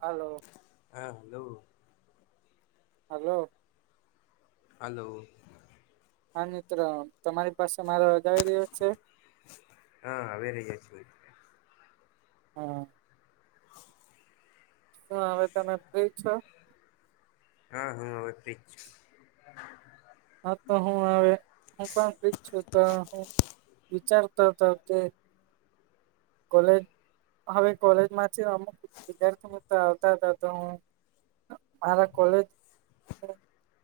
હાલો હા hello hello hello. હા મિત્ર. તમારી પાસે મારો અવાજ આવી રહ્યો છે? હા આવી રહ્યો છે મિત્ર. હા [inaudible] હુ હવે તમે ફ્રી છો. હા હું હવે ફ્રી જ છુ. હા તો હુ હવે હુ પણ ફ્રી જ છુ, તો હુ વિચારતો હતો કે કોલેજ હવે કોલેજમાંથી અમુક વિદ્યાર્થી મિત્ર આવતા હતા તો હુ મારા કોલેજના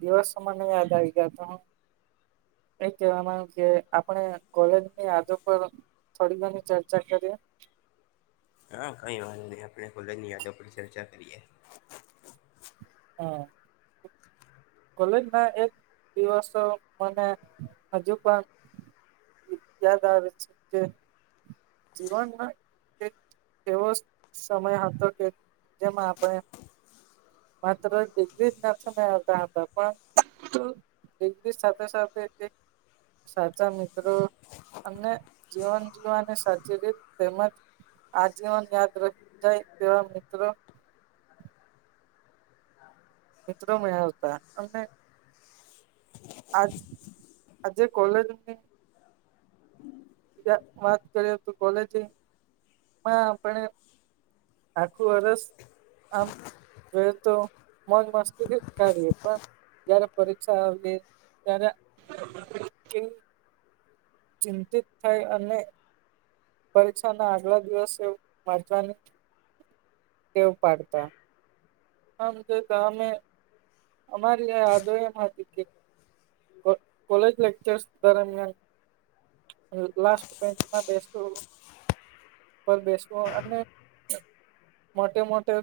દિવસો મને યાદ આવી ગ્યા તો હુ. એ કહેવા માગુ કે આપણે કોલેજની આદો પર થોડી ઘણી ચર્ચા કરીએ હા, કઈ વાત નહી આપણે કોલજની યાદો પર ચર્ચા કરીએ. હા કોલેજ ના એક દિવસો મને હજુ પણ યાદ આવે છ છે. જીવનમાં કંઈક એવો સમય હતો, કે જેમાં આપણે માત્ર [unintelligible] નાથને આવતા હતા પણ ઇંગી સાથે સાથે સાચા મિત્રો અને જીવન જીવવા અને સ તેમજ આજીવન યાદ રખ જાય તેવા મિત્રો મિત્રો મળેલ હતા અને આ આજે કોલેજની વાત કરીએ તો કોલેજમાં આપણે આખું વરસ આમ જો એ તો મોજ મસ્તીથી જ કરીએ પણ જયારે પરીક્ષા આવીએ ત્યારે કંઇ ચિંતિત થાય અને પરીક્ષા ના આગલા દિવસે વાચવાની તેવ પાડતા આમ જો તો અમે અમારી યાદો એમ હતી કે કોલેજ લેક્ચર્સ દરમિયાન લાસ્ટ મેચમાં બેસવુ પર બેસવુ અને મોટે મોટે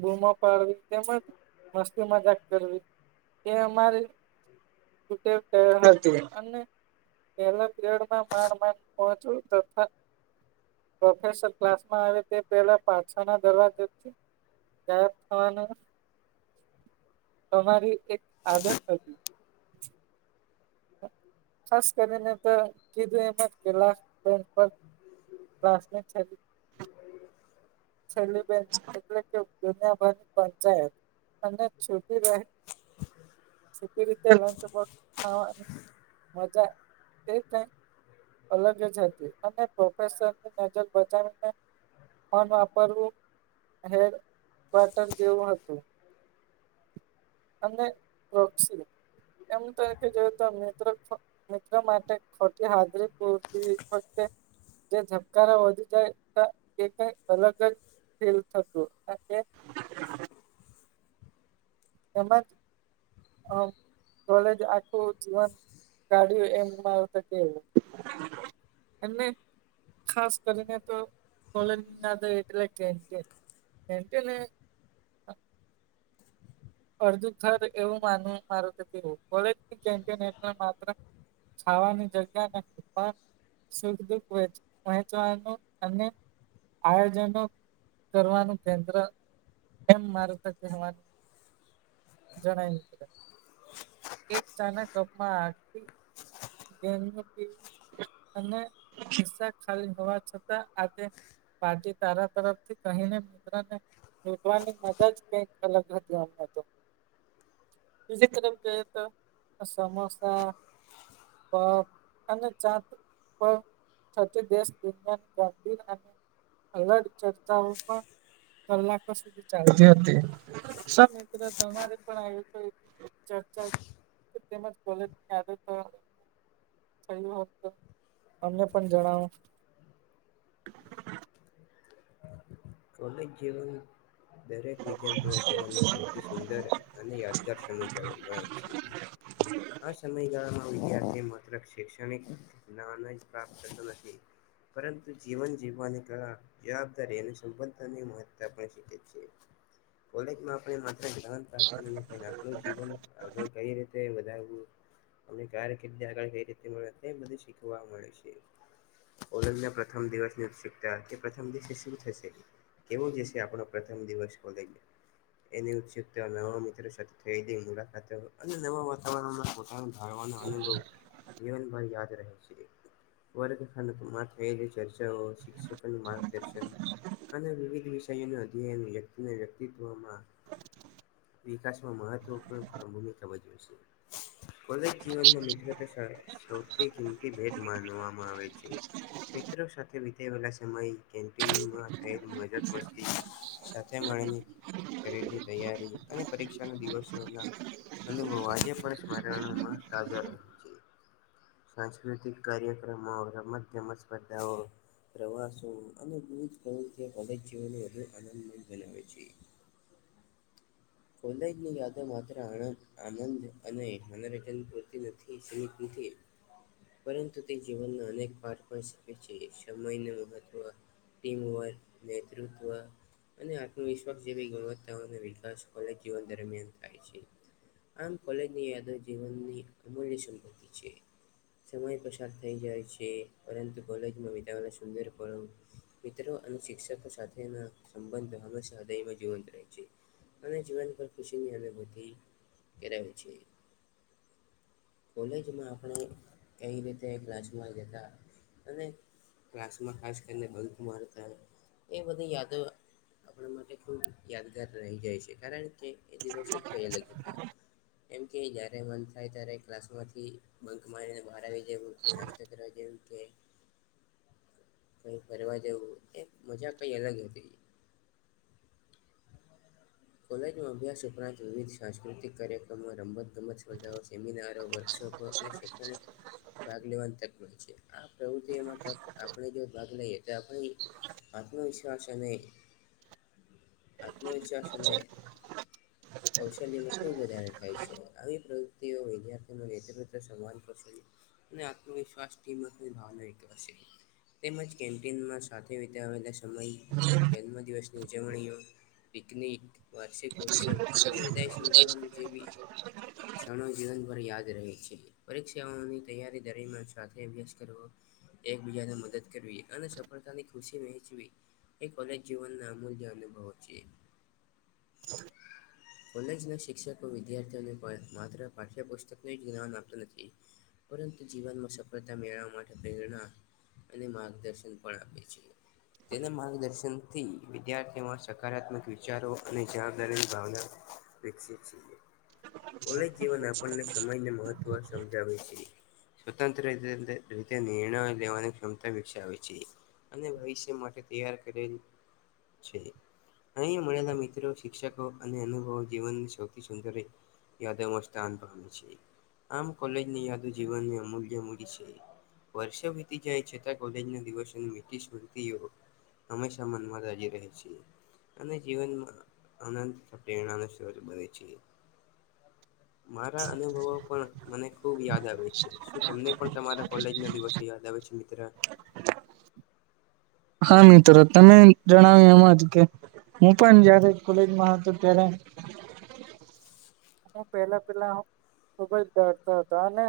બૂમો પાડવી તેમજ મસ્તી મજાક કરવી એ અમારી હતી અને પહેલા પીયડ માડ માડ પહોચવું તથા પ્રોફેસર ક્લાસ આવે તે પહેલા પાસળના દરવાજા થી ગાયબ. થવાનું અમારી એક આદત હતી. ખાસ કરીને તો કીધું એ પેલા બેન્ચ પર ક્લાસમેન્ટ હતી. [inaudible] છેલી બેન્ચ એટલે પંચાયત અને છોટી રહે છોટી રીતે ખાવા મજા એ તા અલગ જ હતી અને પ્રોફસરની નજર બચાવીને ફોન વાપ પરવું હેર વટર જેવું હતુ. અને એમ તરીકે જોઈએ તો મિત્ર ફ મિત્રો માટે ખોટી હાજરી પૂરતી વખતે જે ધબકારા વધી જાય ત કઈક અલગ જ ફીલ થતુ. એમજ અ કોલેજ આખું જીવન કાળ એમ આ વખતે એમને ખાસ કરીને તો કોલેજ નાદ એટલે અરધુ થર એવું માનવુ મારુ તો કોલેજ માત્ર ખાવાની જગ્યા સુખ દુખ વેચ વહેચવા અને આયોજનો કરવાનું કેન્દ્ર એમ મારુત કહેવા જણાય મિત્ર એક ચા ના કપમાં [unintelligible] અને ખીસ્સા ખાલી હોવા છતાં આજે પાર્ટી તારા તરફથી કહીને મિત્રો ને લૂંટવાની મજા જ કઈક અલગ હતી. બીજી તરફ જોઈએ ત સમોસા પફ અને ચા પ સાચે દેશ દુનિયાની ગાંધી અને અલગ ચર્ચાઓ પણ કલાકો સુધી ચાલતી હતી. શું મિત્રો તમારે પણ આવી કોઈ ચર્ચા. તેમજ કોલેજથી આવે તો થયું હોય તો અમને પણ જણાવો. કોલેજ જીવન દરેક વિદ્યાર્થીના જીવનમાં સૌથી સુંદર અને યાદગાર સમયગાળો ગણાય છે. આ સમયગાળામાં વિદ્યાર્થી માત્ર શૈક્ષણિક નામે જ પ્રાપ્ત થતું નથી, પરંતુ જીવન જીવવાની કળા રહલી સંબંધોની મહત્તા પણ શીખીએ છીએ. કોલેજમાં આપણે માત્ર વાત કરીએ પણ આપણું જીવન આગળ કઈ રીતે વધારવું અમને ક્યારેક [unintelligible] એ બધુ શીખવા મળે છે. કોલેજના પ્રથમ દિવસની ઉત્સુકતા કે પ્રથમ દિવસે શું થશે એના જ વીષે આપણો પ્રથમ દિવસ કોલેજ એની ઉત્સુકતા નવા મિત્રો સાથે થઈ ગઈ મુલાકાત અને નવા વાતાવરણમાં ઢાળવાનો અનુભવ જીવનભર યાદ રહે છે. વર્ગખંડમાં થયેલી ચર્ચાઓ શિક્ષકોનું માર્ગદર્શન અને વિવિધ વિષયોના અધ્યયન વ્યક્તિને વ્યક્તિત્વમાં વિકાસમાં મહત્વપૂર્ણ ભૂમિકા ભજવે છે. કોલેજ જીવનમાં મિત્રતા સૌથી કિંમતી ભેટ માનવામાં આવે છે‌. મિત્રો સાથેની ફેરવેલનો સમય, કેંન્ટીનમાં કરેલી મજાકમસ્તી સાથે મળીને કરેલી તૈયારી અને પરીક્ષાના દિવસોના અનુભવો આજે પણ સ્મારણમાં તાજા રહે છે. સાંસ્કૃતિક કાર્યક્રમો, રમતગમત સ્પર્ધાઓ પ્રવાસો અને વિવિધ પ્રવૃત્તિઓ [unintelligible] જીવન વધુ આનંદમય બનાવે છે. કોલેજની યાદો માત્ર આણદ આનંદ અને મનોરંજન પૂરતી નથી સીમિત નથી. પરંતુ તે જીવનના અનેક પાઠ પણ શકે છે. સમયનું મહત્વ ટીમવર્ક, નેતૃત્વ અને આત્મવિશ્વાસ જેવી ગુણવત્તાઓનો વિકાસ કોલેજ જીવન દરમિયાન થાય છે. આમ કોલેજની યાદો જીવનની અમૂલ્ય સંપત્તિ છે. સમય પસાર થઈ જાય છે પરંતુ કોલેજમાં વિતાવેલા સુંદર પળો મિત્રો અને શિક્ષકો સાથેના સંબંધો હંમેશા હૃદયમાં જીવંત રહે છે. અને જીવન પર ખુશીની અનુભૂતિ કરાવે છે. કોલેજમાં આપણે કઈ રીતે ક્લાસમાં જતાં અને ક્લાસમાં ખાસ કરીને બંક મારતા. એ બધી યાદો આપણા માટે ખૂબ યાદગાર રહી જાય છે કારણ કે, એ દિવસો જ કાંઈ અલગ હતા. એમ કે જ્યારે મન થાય ત્યારે ક્લાસમાંથી બંક મારીને બહાર આવી જેવું કે નાસ્તો કરવા જવુ કે કંઈ ફરવા જવું એ મજા કંઈ અલગ હતી. કોલેજમાં અભ્યાસ ઉપરાંત વિવિધ સાંસ્કૃતિક કાર્યક્રમો, રમતગમત સ્પર્ધાઓ, સેમિનારો, વર્કશોપો અને શૈક્ષણિક ભાગ લેવાની તક મળે છે. આ પ્રવૃત્તિમાં તક આપણે જો ભાગ એતો આપણી આત્મવિશ્વાસ અને આત્મવિશ્વાસ લે. [inaudible] કૌશલ્યમાં ખૂબ વધારો થાય છે આવી પ્રવૃત્તિઓ વિદ્યાર્થીનું નેતૃત્વ સમાન કૌશલ્ય અને આત્મવિશ્વાસ કિંમતની ભાવના એક હશે. તેમજ કેન્ટીનમાં સાથે વિતેવેલા સમય જન્મદિવસની ઉજવણીઓ નીક વાર્ષિક ઉત્સવ અને વિદાય સભારંભ જેવી ક્ષણો જીવનભર યાદ રહે છે. પરીક્ષાઓની તૈયારી દરમિયાન સાથે અભ્યાસ કરવો એકબીજાને મદદ કરવી અને સફળતાની ખુશી વહેંચવી. એ કોલેજ જીવન ના અમૂલ્ય અનુભવો છે. હા [inaudible] કોલેજ ના શિક્ષકો વિદ્યાર્થીઓને પણ માત્ર પાઠ્યપુસ્તકને જ જ્ઞાન આપતું નથી પરંતુ જીવનમાં સફળતા મેળવવા માટે પ્રેરણા અને માર્ગદર્શન પણ આપે છે. તેના માર્ગદર્શનથી વિદ્યાર્થીઓમાં સકારાત્મક વિષ ચારો અને જાનદારીની ભાવના વિકસિત છીએ. કોલેજ જીવન આપણને સમયને મહત્ત્વ સમજાવે છે. સ્વતંત્ર રી રી રીતે નિર્ણય લેવાની ક્ષમતા વિકસાવે છે. અને ભવિષ્ય માટે તૈયાર કરેલ છે. અહીંયા મળેલા મિત્રો શિક્ષકો અને અનુભવો જીવનની સૌથી સુંદર રહે. યાદોમાં સ્થાન પામે છે આમ કોલેજની યાદો જીવનની અમૂલ્ય મૂડી છે. વર્ષો વીતી જાય છતાં કોલેજ ના દિવસો મીઠી સ્મતિયો હમેશા મનમાં રાજી રહે છી. અને જીવનમાં આનંદ પ્રેરણા નો સ્ત્રોત બને છે. મારા અનુભવો પણ મને ખુબ યાદ આવે છે શું તમને પણ તમારા કોલેજ ના દિવસે યાદ આવે છે મિત્રા હા મિત્રો તમે જણાવ્યું એમાં હતું કે હું પણ જયારે કોલેજમાં હતો ત્યારે હું પેલા પેલા ખુબ જ ડરતો હતો અને.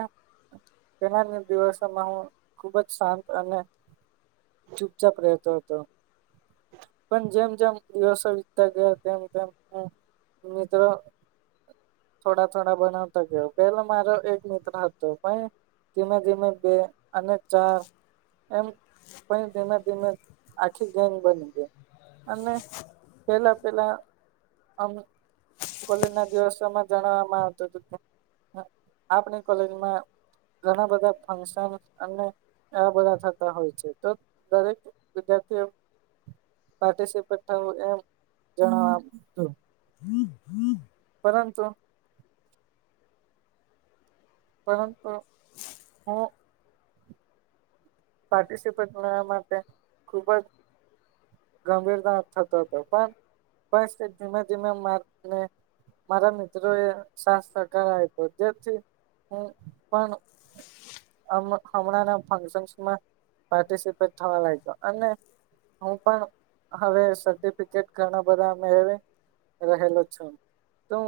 પેલા ના દિવસોમાં હું ખુબ જ શાંત અને ચૂપ ચાપ રેહતો હતો. પણ જેમ જેમ દિવસો વિતતા ગયા તેમ તેમ હું મિત્રો થોડા થોડા બનાવતા ગયો પેલો મારો એક મિત્ર હતો પણ ધીમે ધીમે બે અને ચાર એમ પણ ધીમે ધીમે આખી ગેંગ બની ગઈ અને પેલા પેલા આમ કોલેજ ના. દિવસોમાં જણવામાં આવતું હતું આપણી કોલેજમાં ઘણા બધા ફંક્શન અને આ બધા થતા હોય છે તો દરેક વિદ્યાર્થીઓ પાર્ટિસપેટ થુંવુ એમ જણાવ તું. હ હદ [inaudible] પરંતુ. પરંતુ હું. પાર્ટિસિપેટ ના માટે ખુબ જ. ગંભીરતા થતો હતો પણ તે ધીમે ધીમે માર્ને મારા મિત્રો એ શસ્ત્ર કરાવ તો જેથી હું પણ હમ હમણાં ફક્સનમા પારિસપેટ થવા લાગતો અને હું પણ હવે સર્ટિફિકેટ ઘણા બધા મેડવી રહેલો છું. તુ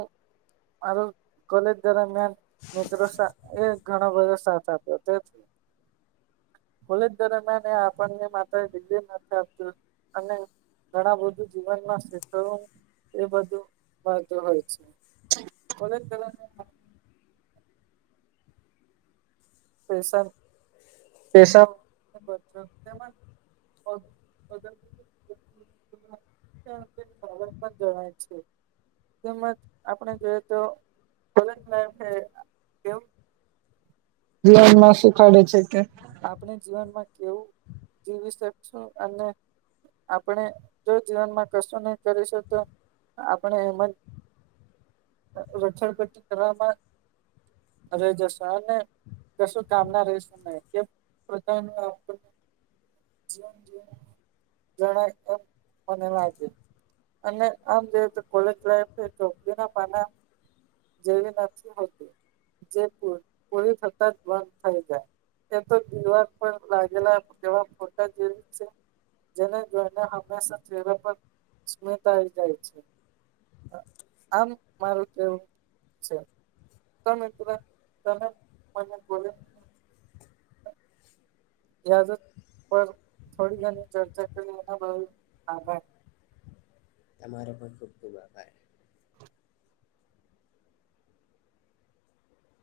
મારુ. કોલેજ દરમિયાન મે મિત્રો સા એ ઘણો બધો સાથ આપ્યો તેથી કોલેજ દરમિયાન એ આપણને માત્ર ડિગ્રી નથી આપતુ અને ઘણા બધું જીવનમાં સીતલ નુ. એ બધું મળતું હોય છે [unintelligible] [unintelligible] [unintelligible] [unintelligible] પણ જણાય છે તેમજ આપણે જોય તો [unintelligible] જીવન માં શુંખાડે છે કે આપણે જીવનમાં કેવું જીવી શકશું અને આપણે જો જીવનમાં કશું નહીં કરીશું તો આપણે એમ જ રથડપટી કરવામાં જ રેય જશું અને [inaudible] કશું કામના રઈશું નઈ કેમ બધાયને આપને જીવન જીવાના જણાય તો મને લાગે અને આમ જોઈ તો કોલેજ લાઇફ એ ચોપડી ના પાના જેવી નથી હોતી જે પુર પૂરી થતી તઅત બન થઈ જાય. એમ તો દિવાર પર લાગેલા એવા ફોટા જેવી જ છે જેને જોઈને હંમેશા ચેરા પર સ્મિત આવી જાય છે. અ આમ મારું કેવું છે તો મિત્ર તમે અને બોલે યાદો પર થોળી ઘણી ચર્ચા કરી એનો બઉ આભાર. તમારો પણ ખૂબ ખૂબ આભાર.